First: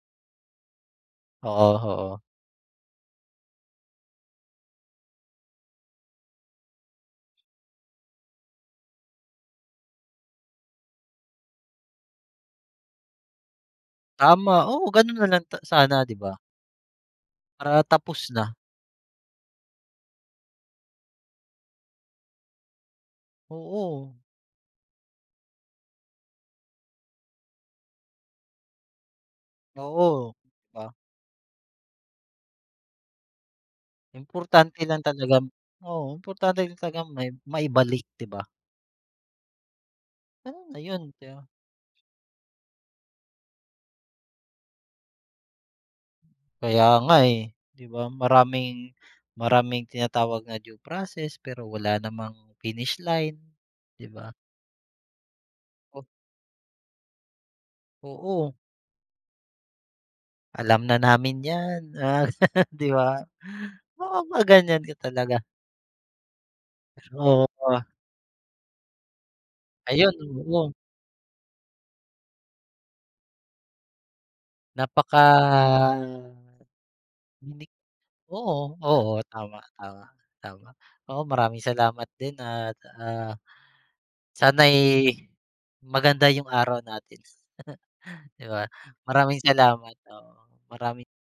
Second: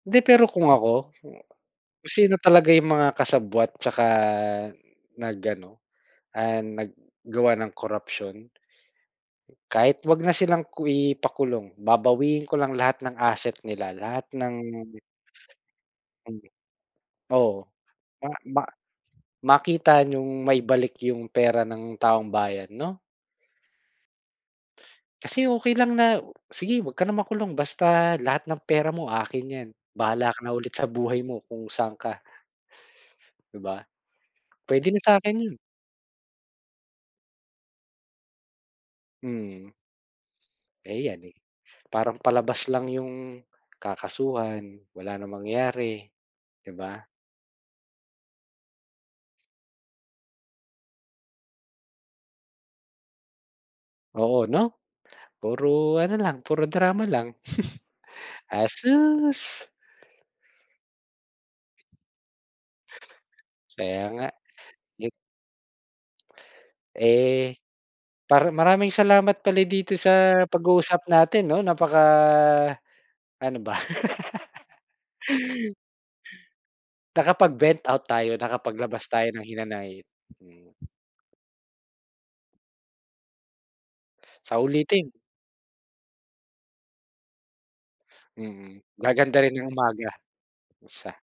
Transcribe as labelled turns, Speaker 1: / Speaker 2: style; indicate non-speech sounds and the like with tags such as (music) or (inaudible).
Speaker 1: Hindi, pero kung ako, kung
Speaker 2: Oo, oo.
Speaker 1: sino talaga yung mga kasabwat, tsaka nag ano, ah, naggawa ng corruption Kahit huwag na silang ku ipakulong, babawiin ko lang lahat ng asset nila, lahat ng
Speaker 2: Tama, oo, gano'n na lang, ta sana, 'di ba?
Speaker 1: Hmm, oo,
Speaker 2: Para, tapos
Speaker 1: ma
Speaker 2: na.
Speaker 1: ma makita niyong maibalik yung pera ng taong bayan, 'no?
Speaker 2: Oo.
Speaker 1: Kasi, okey lang na, "Sige, huwag ka na makulong, basta lahat ng pera mo, akin yan. Bahala
Speaker 2: Oo,
Speaker 1: ka na
Speaker 2: 'di
Speaker 1: ulit sa
Speaker 2: ba?
Speaker 1: buhay mo, kung saan ka" 'Di ba,
Speaker 2: Importante
Speaker 1: puwede
Speaker 2: lang
Speaker 1: na sa'kin
Speaker 2: talagang
Speaker 1: 'yon.
Speaker 2: oo, importante talagang mai maibalik, 'di ba?
Speaker 1: Mm.
Speaker 2: Puwede na
Speaker 1: Eh,
Speaker 2: 'yon,
Speaker 1: yan,
Speaker 2: 'di
Speaker 1: eh,
Speaker 2: ba?
Speaker 1: parang palabas lang yung, kakasuhan, wala ng mangyayari, 'di
Speaker 2: Kaya
Speaker 1: ba?
Speaker 2: nga, eh, 'di ba, maraming maraming tinatawag na due process, pero wala namang finish line, 'di ba?
Speaker 1: Oo, 'no? Puro
Speaker 2: Oh.
Speaker 1: ano lang, puro drama lang, (chuckles)
Speaker 2: Oo.
Speaker 1: asus!
Speaker 2: Alam na namin yan, ah, (laughs) 'di ba?
Speaker 1: Kaya
Speaker 2: Oo,
Speaker 1: nga.
Speaker 2: mapapaganyan ka
Speaker 1: It
Speaker 2: talaga. Mismo
Speaker 1: Eh,
Speaker 2: ka.
Speaker 1: para maraming salamat pala dito
Speaker 2: Ayun,
Speaker 1: sa
Speaker 2: oo.
Speaker 1: pag-uusap natin, 'no, napaka, ano ba? (laughs)
Speaker 2: Napaka, hindik
Speaker 1: Nakapag-vent out tayo,
Speaker 2: oo,
Speaker 1: nakapaglabas
Speaker 2: oo,
Speaker 1: tayo ng
Speaker 2: tama, tama,
Speaker 1: hinanakit,
Speaker 2: tama.
Speaker 1: hmm.
Speaker 2: Oo, maraming salamat din, at, ah,
Speaker 1: Sa
Speaker 2: sana'y
Speaker 1: uulitin.
Speaker 2: maganda yung araw natin, (chuckles) 'di ba?
Speaker 1: Mm,
Speaker 2: Maraming
Speaker 1: gaganda rin yung
Speaker 2: salamat,
Speaker 1: umaga,
Speaker 2: oo, maraming
Speaker 1: basta.